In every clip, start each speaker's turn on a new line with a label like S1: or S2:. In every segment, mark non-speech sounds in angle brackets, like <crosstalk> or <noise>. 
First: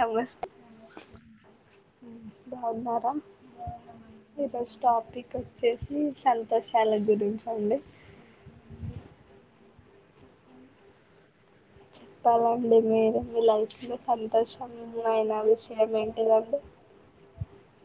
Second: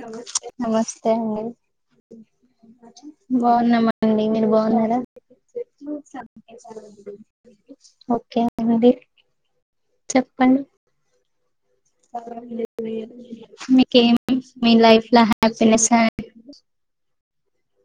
S1: నమస్తే
S2: నమస్తే అండి
S1: బాగున్నారా
S2: బాగున్నామండి మీరు
S1: ఈరోజు
S2: బాగున్నారా
S1: టాపిక్ వచ్చేసి సంతోషాల గురించి అండి
S2: ఓకే అండి చెప్పండి
S1: చెప్పాలండి మీరు మీ లైఫ్ లో
S2: మీకేం మీ లైఫ్ లో
S1: సంతోషంమైన
S2: హ్యాపీనెస్
S1: విషయం ఏంటిదంటే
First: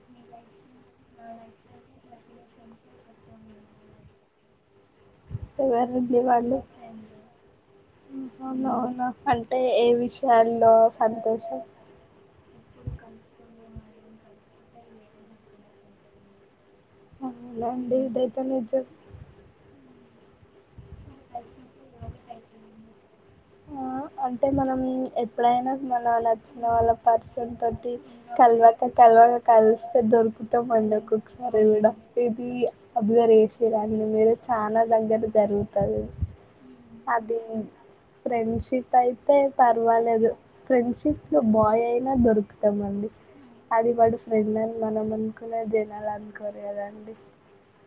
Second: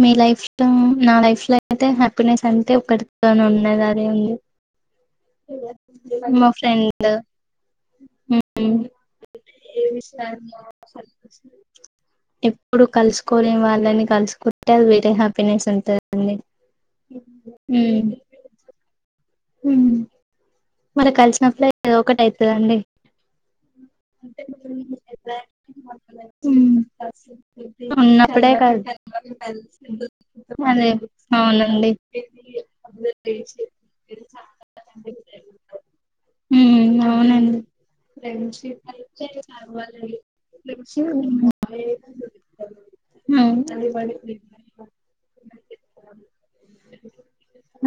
S2: మీ లైఫ్ లో నా లైఫ్ లో అయితే హ్యాపీనెస్ అంటే ఒకటితో ఉన్నది అదే ఉంది
S1: ఎవరండీ
S2: మా
S1: వాళ్ళు
S2: ఫ్రెండ్ ఉమ్
S1: అంటే ఏ విషయాల్లో సంతోషం
S2: ఎప్పుడు కలుసుకోలేని వాళ్ళని కలుసుకు టే వేరే హ్యాపీనెస్ ఉంటదండి
S1: లెండి ఇదైతే నిజం
S2: హ్మ్ మరి కలిసినప్పుడే ఏదో ఒకటి అయితుదండి
S1: ఆ అంటే మనం ఎప్పుడైనా మన నచ్చిన వాళ్ళ పర్సన్ తోటి
S2: ఉన్నప్పుడే కాదు
S1: కలవక కలవ కలిస్తే
S2: అదే
S1: దొరుకుతామండి ఒక్కొక్కసారి
S2: అవునండి
S1: కూడా ఇది అబ్జర్ చేస్ ఇలాని మీరు చానా దగ్గర జరుగుతాయి
S2: ఉమ్
S1: అది
S2: అవునండి
S1: ఫ్రెండ్షిప్ అయితే పర్వాలేదు ఫ్రెండ్షిప్ లో బాయ్ అయినా దొరుకుతామండి
S2: ఉమ్
S1: అది వాడు ఫ్రెండ్ అని మనం అనుకునే జనాలు అనుకోరు కదా అండి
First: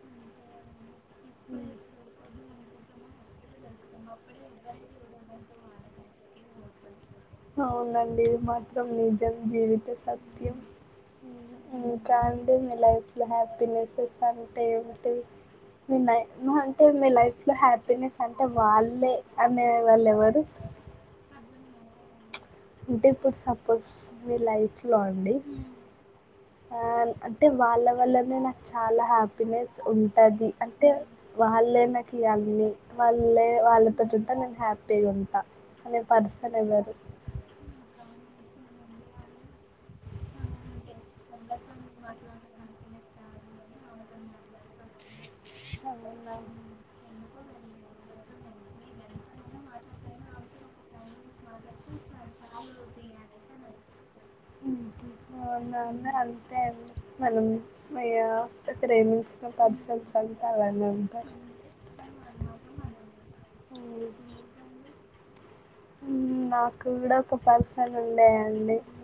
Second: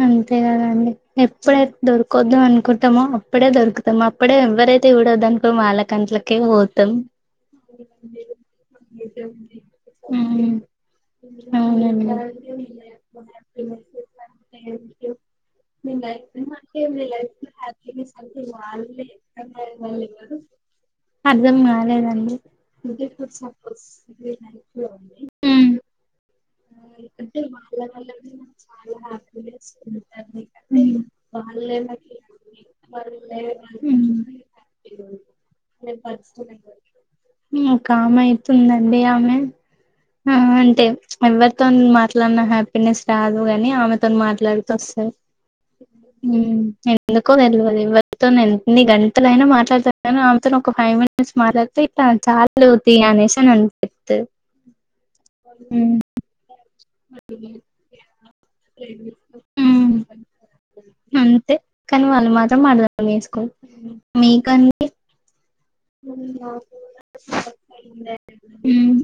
S2: అంతే కదండి ఎప్పుడైతే దొరకదు అనుకుంటామో అప్పుడే దొరుకు అప్పుడే ఎవరైతే కూడ దానుకో మాల గంటలకే పోతాం
S1: అవునండి ఇది మాత్రం నిజం జీవిత
S2: ఉమ్
S1: సత్యం
S2: అవునండి
S1: ఇంకా అంటే మీ లైఫ్లో హ్యాపీనెస్సెస్ అంటే ఏమిటి అంటే మీ లైఫ్ లో హ్యాపీనెస్ అంటే వాళ్ళే అనే వాళ్ళు ఎవరు
S2: అర్ధం కాలేదండి
S1: అంటే ఇప్పుడు సపోజ్ మీ లైఫ్ లో అండి
S2: ఉమ్
S1: ఆ అంటే వాళ్ళ వల్లనే నాకు చాలా హ్యాపీనెస్ ఉంటది అంటే వాళ్ళే నాకు అన్ని
S2: వాళ్ళు
S1: వాళ్ళే వాళ్ళతోటి ఉంటే నేను హ్యాపీ అ ఉంటా అనే పర్సన్ ఎవరు
S2: ఒక ఆమె అయితుందండి ఆమె ఆ అంటే ఎవరితో మాట్లాడిన హ్యాపీనెస్ రాదు గాని ఆమెతో మాట్లాడితే వస్తది
S1: అవునా
S2: ఎందుకో తెలవదు ఎవ్వరితో ఎన్ని గంటల అయినా మాట్లాడుతగని అమెతో ఒక ఫైవ్ మినిట్ చి మాట్లాడితే ఇట్లా చాలుతీ అనేసి అనన్
S1: అవునా అండి అంతే అండి మల్లున్ మయ్యో ప్రేమించిన
S2: హ్మ్
S1: పర్సన్స్ అంతా అలానే ఉంటారు
S2: కనీ వాళ్ళు మాత్రం అర్థం చేస్కోరు మీకన్
S1: ఉమ్ నాకు గుడా ఒక పర్సన్ ఉండే అండి
S2: హ్మ్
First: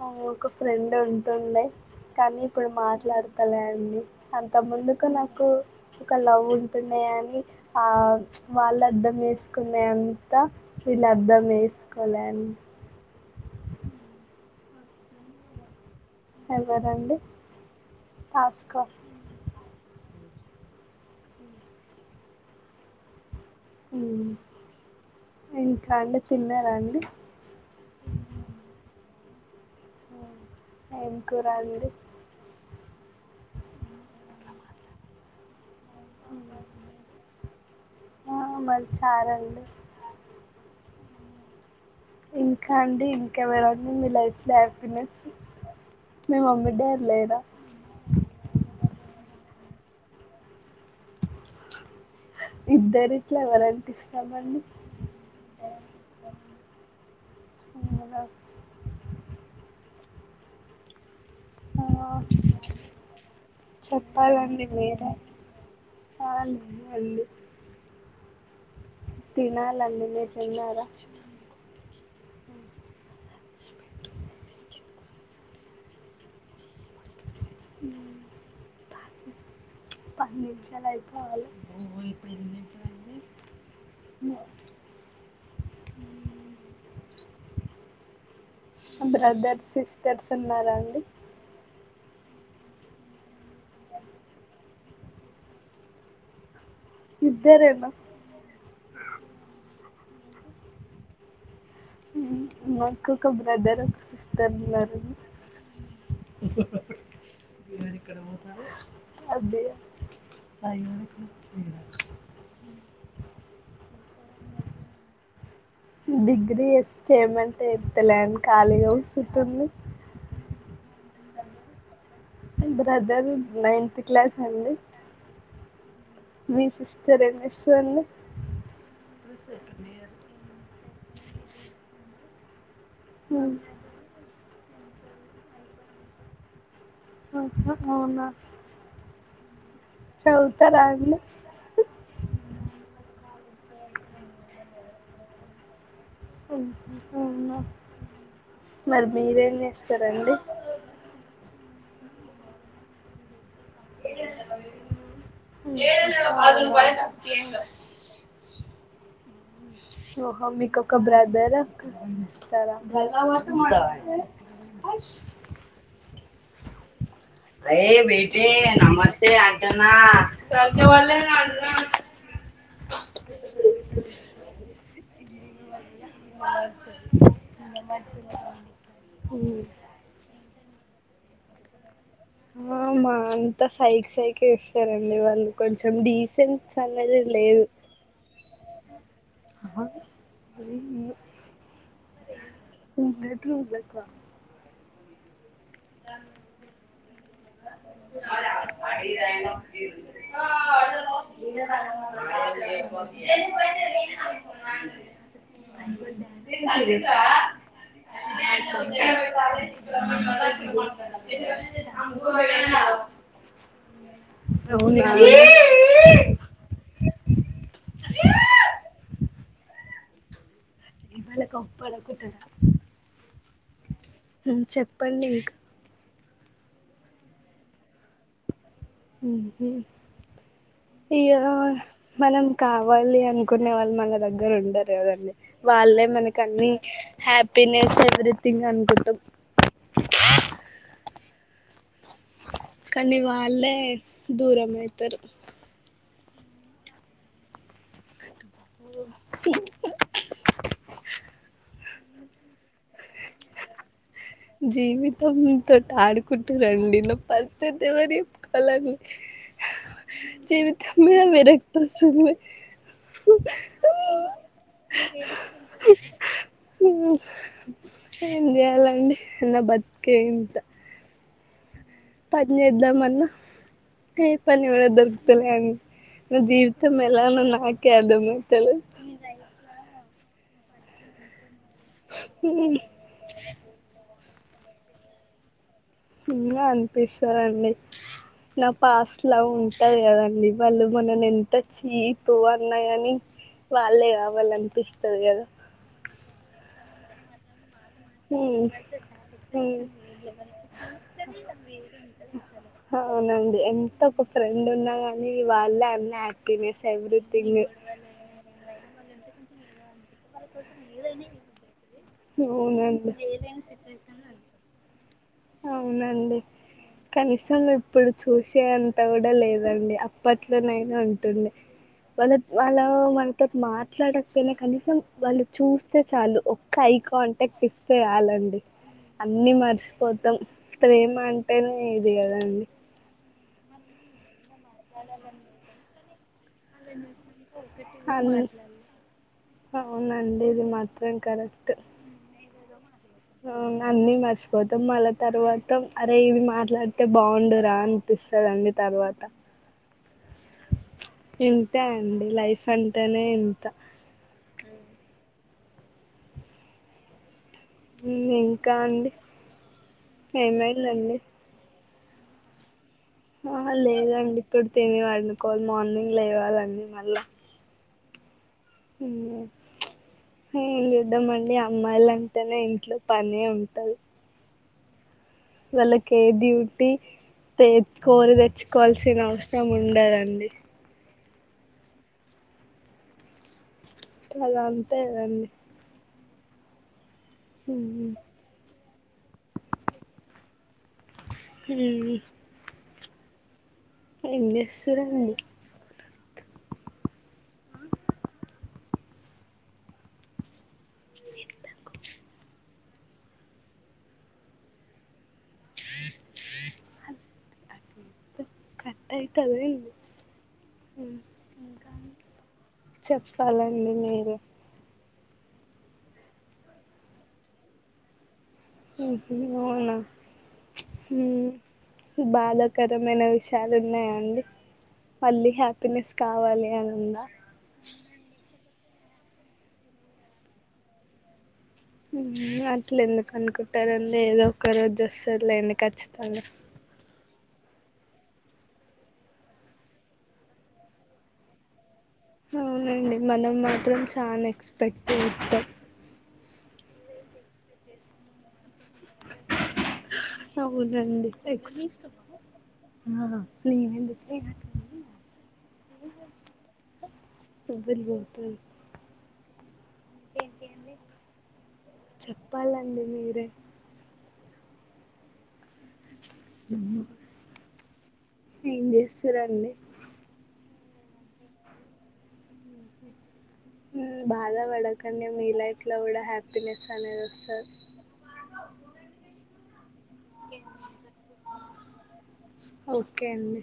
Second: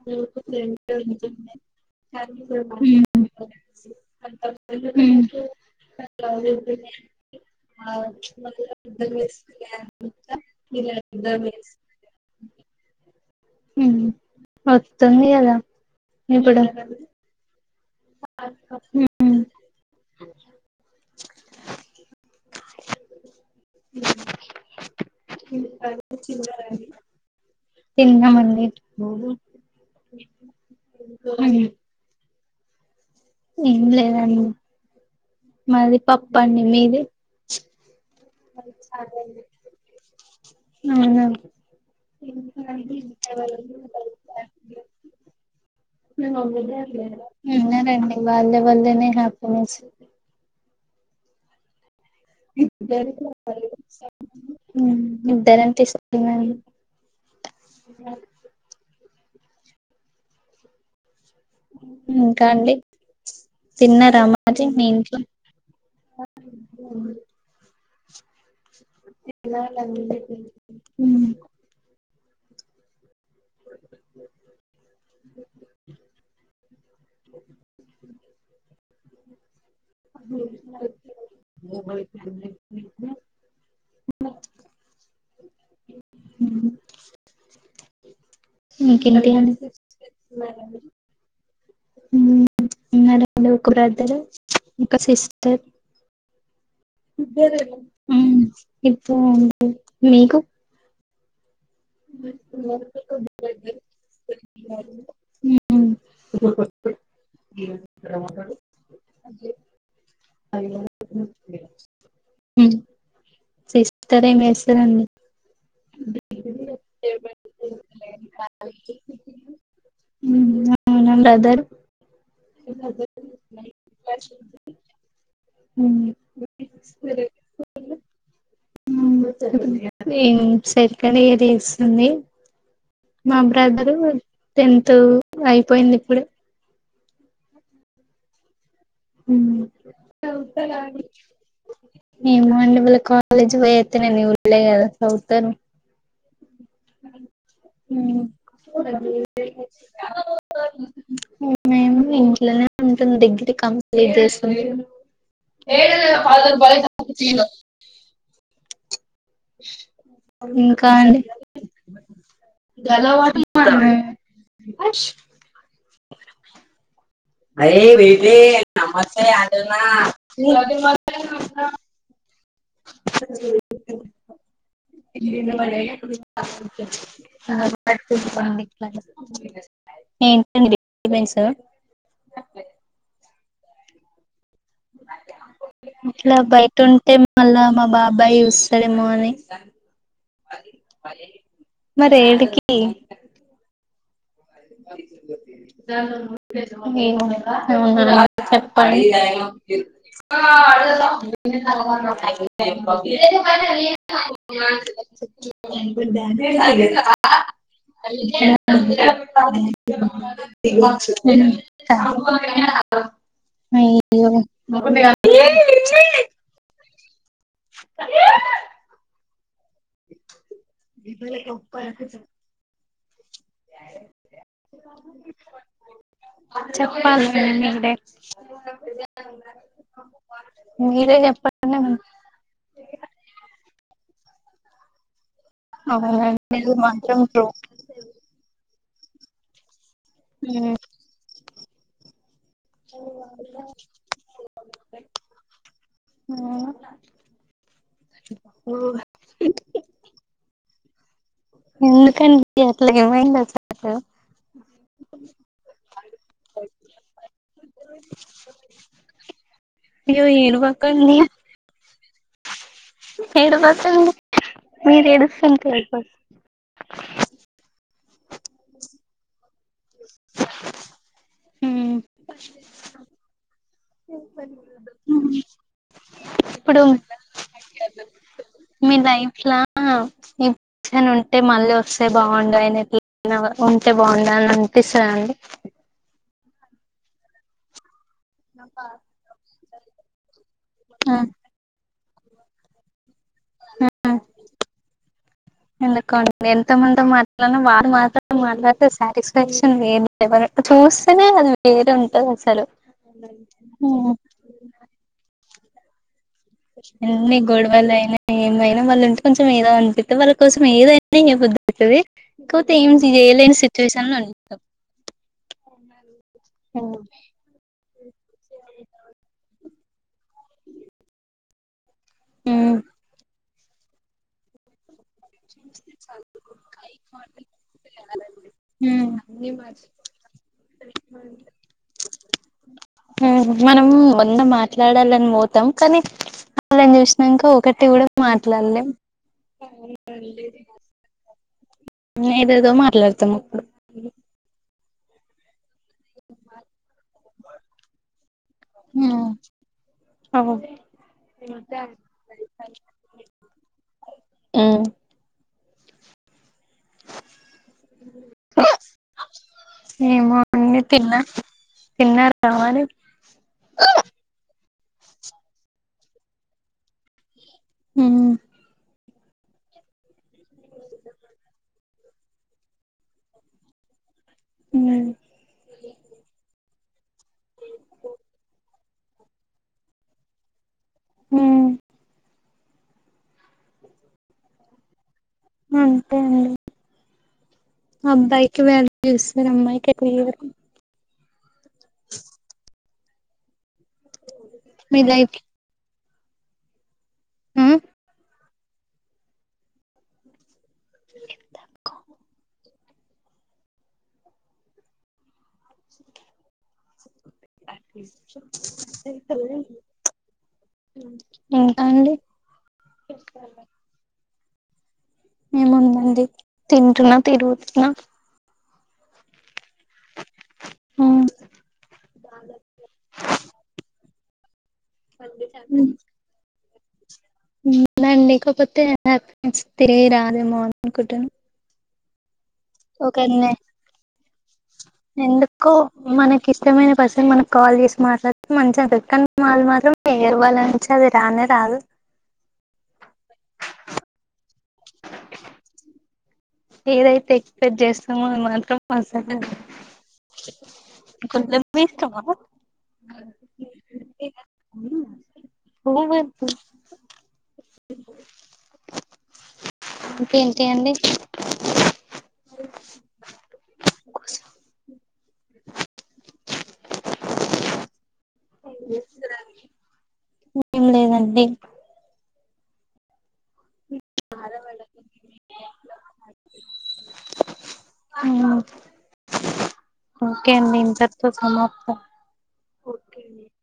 S1: అ ఒక ఫ్రెండ్ ఉంటుండే కనీ ఇప్పుడు
S2: హ్మ్
S1: మాట్లాడతలే అండి అంతముందుకు
S2: హ్మ్
S1: నాకు ఒక లవ్ ఉంటుండె గని ఆ వాళ్ళర్థం చేసుకునే అంతా వీళ్ళర్థం చేసుకోలే అన్
S2: ఉమ్ హ్ వస్తుంది గదా
S1: ఎవరండి టాస్క
S2: హ్మ్ ఉమ్
S1: ఇంకా
S2: ఇంకండి
S1: అండి
S2: తిన్నరా
S1: తిన్నారా
S2: అండి తిన్నమండి
S1: ఎంకూర
S2: హ్మ్.
S1: అండి
S2: ఏం లేదండి మాది పప్పండి మీది
S1: ఆ మాది చారండి
S2: అవునా
S1: ఇంకా అండి ఇంకెవరేన్న మీ లైఫ్ లో హ్యాపీనెస్ మీ మమ్మీ డాడీ లేరా
S2: ఉన్నరండి వాళ్ళ వాళ్ళనే హ్యాపీనెస్
S1: ఇద్దరిట్లా ఎవరంటే ఇష్టమండి
S2: హ్మ్ ఇద్దరంటే ఇష్టమేనండి
S1: ఇంగ నాక్ ఆ
S2: ఇంకా అండి తిన్నరా మరి
S1: చెప్పాలండి
S2: మీ
S1: మీరే
S2: ఇంట్లో
S1: ఆ లేదండి తినాలండి
S2: ఉమ్
S1: అ ఉమ్ పది నిమిషాలైపోవాలె <unintelligible>
S2: ఇంకేంటి అండి
S1: బ్రదర్స్ సిస్టర్స్ ఉన్నరా అండి
S2: ఉమ్ ఉన్నారండి ఒక బ్రదర్, ఒక సిస్టర్
S1: ఇద్దరేనా
S2: ఉమ్ ఇద్దరండి మీకు
S1: నాకు ఒక బ్రదర్, ఒక సిస్టర్ ఉన్నారండి అదే అయ్యో
S2: సిస్టరేం చేస్తరండి
S1: డిగ్రీ ఎస్ చేయమంటే చెత్తలే ఖాళీగా కుసుంటుంది
S2: హ్మ్ అవున బ్రదర్
S1: బ్రదర్ నైన్త్ క్లాస్ అండి
S2: ఉమ్
S1: మీ సిస్టర్ ఏం జేస్తదండి
S2: ఉమ్ సెకండ్ ఇయర్ జేస్తుంది మా బ్రదరు టెన్త్ అయిపోయింది ఇప్పుడే
S1: ఆహ అవునా
S2: ఉమ్
S1: చవుతరా అండి
S2: ఏమో అండి వల్ల కాలేజీ కి పొయ్యత్తనే నేను చుల్లె కదా ఉత్తగనే
S1: అవునా మరి మీరేం చేస్తారండి
S2: మేము ఇంట్లోనే ఉంటుంది డిగ్రీ కం ఎంచేస్తున్నావ్
S1: ఓహో మీకు
S2: ఇంకా
S1: ఒక
S2: అండి
S1: బ్రదర్ స్తారా <inaudible> రేయ్ బేటే నమస్తే అంటనా
S2: ఇ మ <inaudible> ఏంటండి డిస్టేబెన్స్
S1: ఆ మా అంతా సైకి సైకి ఎస్ ఎవరండి వాళ్ళు కొంచం
S2: ఇట్లా బయట
S1: డీసెంట్స్
S2: ఉంటే
S1: అనేదే
S2: మళ్ళా
S1: లేదు
S2: మా బాబాయ్ చూస్తాడేమో అని
S1: అ
S2: మరి ఎడికి
S1: బెడ్రూమ్ల వ
S2: <inaudible> అవునా చెప్పండి <inaudible> <inaudible> <unintelligible> అయ్యే దేవుడా <unintelligible> <inaudible>
S1: చెప్పండి ఇంకా
S2: చెప్పాల్నే ముందే మీరే
S1: ఇగో
S2: చెప్పండి
S1: మనం కావాలి అనుకునే వాళ్ళు మన దగ్గర ఉండరు కదండి వాళ్ళే మనకి
S2: అవునండి
S1: అన్ని
S2: ఇది మాత్రం ట్రూ
S1: హ్యాపీనెస్ ఎవ్రీథింగ్ అనుకుంటాం
S2: ఉ
S1: కానీ వాళ్ళే దూరం అయితరు
S2: <inaudible> ఎందుకండి అసలు ఏమైంది అసలు
S1: జీవితంతో ఆడుకుంటున్నారండీ నా పరిస్థితి ఎవరికి చెప్పుకోవాలి అండి
S2: అయ్యో ఏడవకండి
S1: జీవితంలో విరక్తి వస్తుంది
S2: ఎడ్వకండి మీరు ఏడుస్తుంటే ఏడుపోస్తుంది
S1: ఏం చెయాలండి నా బతుకే ఇంత పనిచేద్దమన్న ఏ పని కూడా దొరుకుతలే అండి నా
S2: ఇప్పుడు
S1: జీవితం ఎలా న నాకే అర్థం అయితలేదు
S2: అట్లా ఇట్లనే ఉంటే మళ్ళీ వస్తే బాగుండు ఆయనకి ఉంటే బాగుండు అని అనిపిస్తదండి
S1: ఇగా అనిపిస్తదండి నా పాస్ట్ లవ్ ఉంటది కదండి వాళ్ళు మనల్ని ఎంత చీప్ అన్నగానీ వాళ్ళే కావాలి అనిపిస్తది కదా
S2: ఎందుకో ఎంత మంది తో మాట్లాడిన వాళ్ళు మాత్రం మాన్నతొ సాటిస్ఫాక్షన్ వేమె ఎవరు తూస్తేనే అది వేరే ఉంటది అసలు
S1: అవునండి
S2: ఉమ్
S1: ఎంతకు ఫ్రెండ్ ఉన్నా గాని వాళ్ళే అన్ని అ
S2: ఎన్ని గోడవాలుఅయినా ఏమైనా వాళ్ళుంటే కొంచెం ఏదో అనిపత్తె వాళ్ళ కోసం ఏదైనా చెయి పొద్దుతది కొతే ఏంజి
S1: అవునండి
S2: ఎలెన్స్ సిచువెషన్ అంట
S1: అవునండి కనీసం ఇప్పుడు చూసే అంత గుడా లే రండి అప్పట్లోనైనా ఉంటుంది వాళ్ళప్ వాళ్ళ వా కట్ మాట్లాడక పొయిన కనీసం వాళ్ళు చూస్తే చాలు ఒక్క ఐ కాంటాక్ట్ ఇస్తే ఆలండి అన్ని మర్చ పోతాం ప్రేమ అంటేనే ఇది కదండి.
S2: మ్ మనం మన్న మాట్లాడాలని బొతాం కానీ లాన్ చూసినాక్క ఒకటి గుడా
S1: అన్
S2: మాట్లాడలేం
S1: అవునండి ఇది మాత్రం కరట్టు
S2: ఏదొ ఏదొ మాట్లాడతాం అప్పుడు
S1: న్ అన్ని మర్చిపోతాం మళ్ళ తర్వాత అరే ఇది మాట్లాడితే బావుండురా అనిపిస్తదండి తర్వాతా
S2: అవు
S1: ఇంతే అండి లైఫ్ అంటేనే ఇంత
S2: ఉ
S1: ఇంకా అండి
S2: ఏమో
S1: ఏమైందండి
S2: అన్నితిన్నా తిన్న హమని
S1: ఆహ లేదండి ఇక్కడి తిని అండుకోవాలి మార్నింగ్ లేవలండి మళ్ళా
S2: మ్
S1: మ్ మ్ యుద్దమండి అమ్మాయిల అంటేనే ఇంట్లో పనే ఉంటది.
S2: మ్
S1: వాళ్లకి ఏ డ్యూటి తెచ్ కోర తెచ్చుకోవాల్సిన అవసరం ఉండదండి
S2: మం
S1: మల్ల అంతేగదండి
S2: అంతే అండి అబ్బాయికి వ్యలువ్ ఇస్తారు అమ్మాయికె ఎక్కవ ఇగుడద
S1: తినెవి ఎం
S2: మీ
S1: జెస్తరండి
S2: లైఫ్ మ్
S1: నెను బ్యకొ కట్ అయితదా ఏంది
S2: ఉంటా అండి
S1: చెప్పాలం మీరె
S2: ఎముంది మంది తింటున్నాం తిరుగుతున్నాం
S1: హు హు ఏమన్నా
S2: ఉమ్
S1: మ్ బాధాకరమైన విషయాలు ఉన్నాయా అండి మళ్ళీ హ్యాపీనెస్ కావాలి అని ఉందా
S2: మ్ ల్య అండి లెకపోతే హ్యాపీనెస్ తిరిగి రాదేమో అనుకుంటను
S1: మ్ అట్ల ఎందుకు అనుకుంటారండి ఏదో ఒక రోజు జస్తది లేండి కచ్చితంగా
S2: ముఖ్యమైన పర్సన్ మనక్ కాల్ చేసి మాట్లాడితే మంచిగా అనిపిస్తది కాని వాళ్ళ మాత్రం వేరే వాళ్ళనుంచి అది రానే రాదు
S1: అవునండి మనం మాత్రం చానా ఎక్స్పెక్ట్ చేతాం
S2: ఏదైతే ఎక్స్పెక్ట్ చేస్తమో అది మాత్రం అసలు
S1: అవునండి
S2: కొంచెం
S1: ఎక్స్
S2: మీ ఇష్టమా
S1: ఆ న్లీ
S2: <unintelligible>
S1: ఉబ్బిర్లు కొడుతూ
S2: ఇకేంటి అండి
S1: చెప్పాలండి మీరే
S2: కోసు
S1: ఊహు ఏం చేసురండి?
S2: ఏం లేదండి
S1: ఉ బాధ పడకండి. మీ లైఫ్ల కూడ హ్యాపీనెస్ అనేది వస్తద్
S2: ఉ ఒకే అండి ఇంతటీతో సమాప్తం.
S1: ఓకే అండి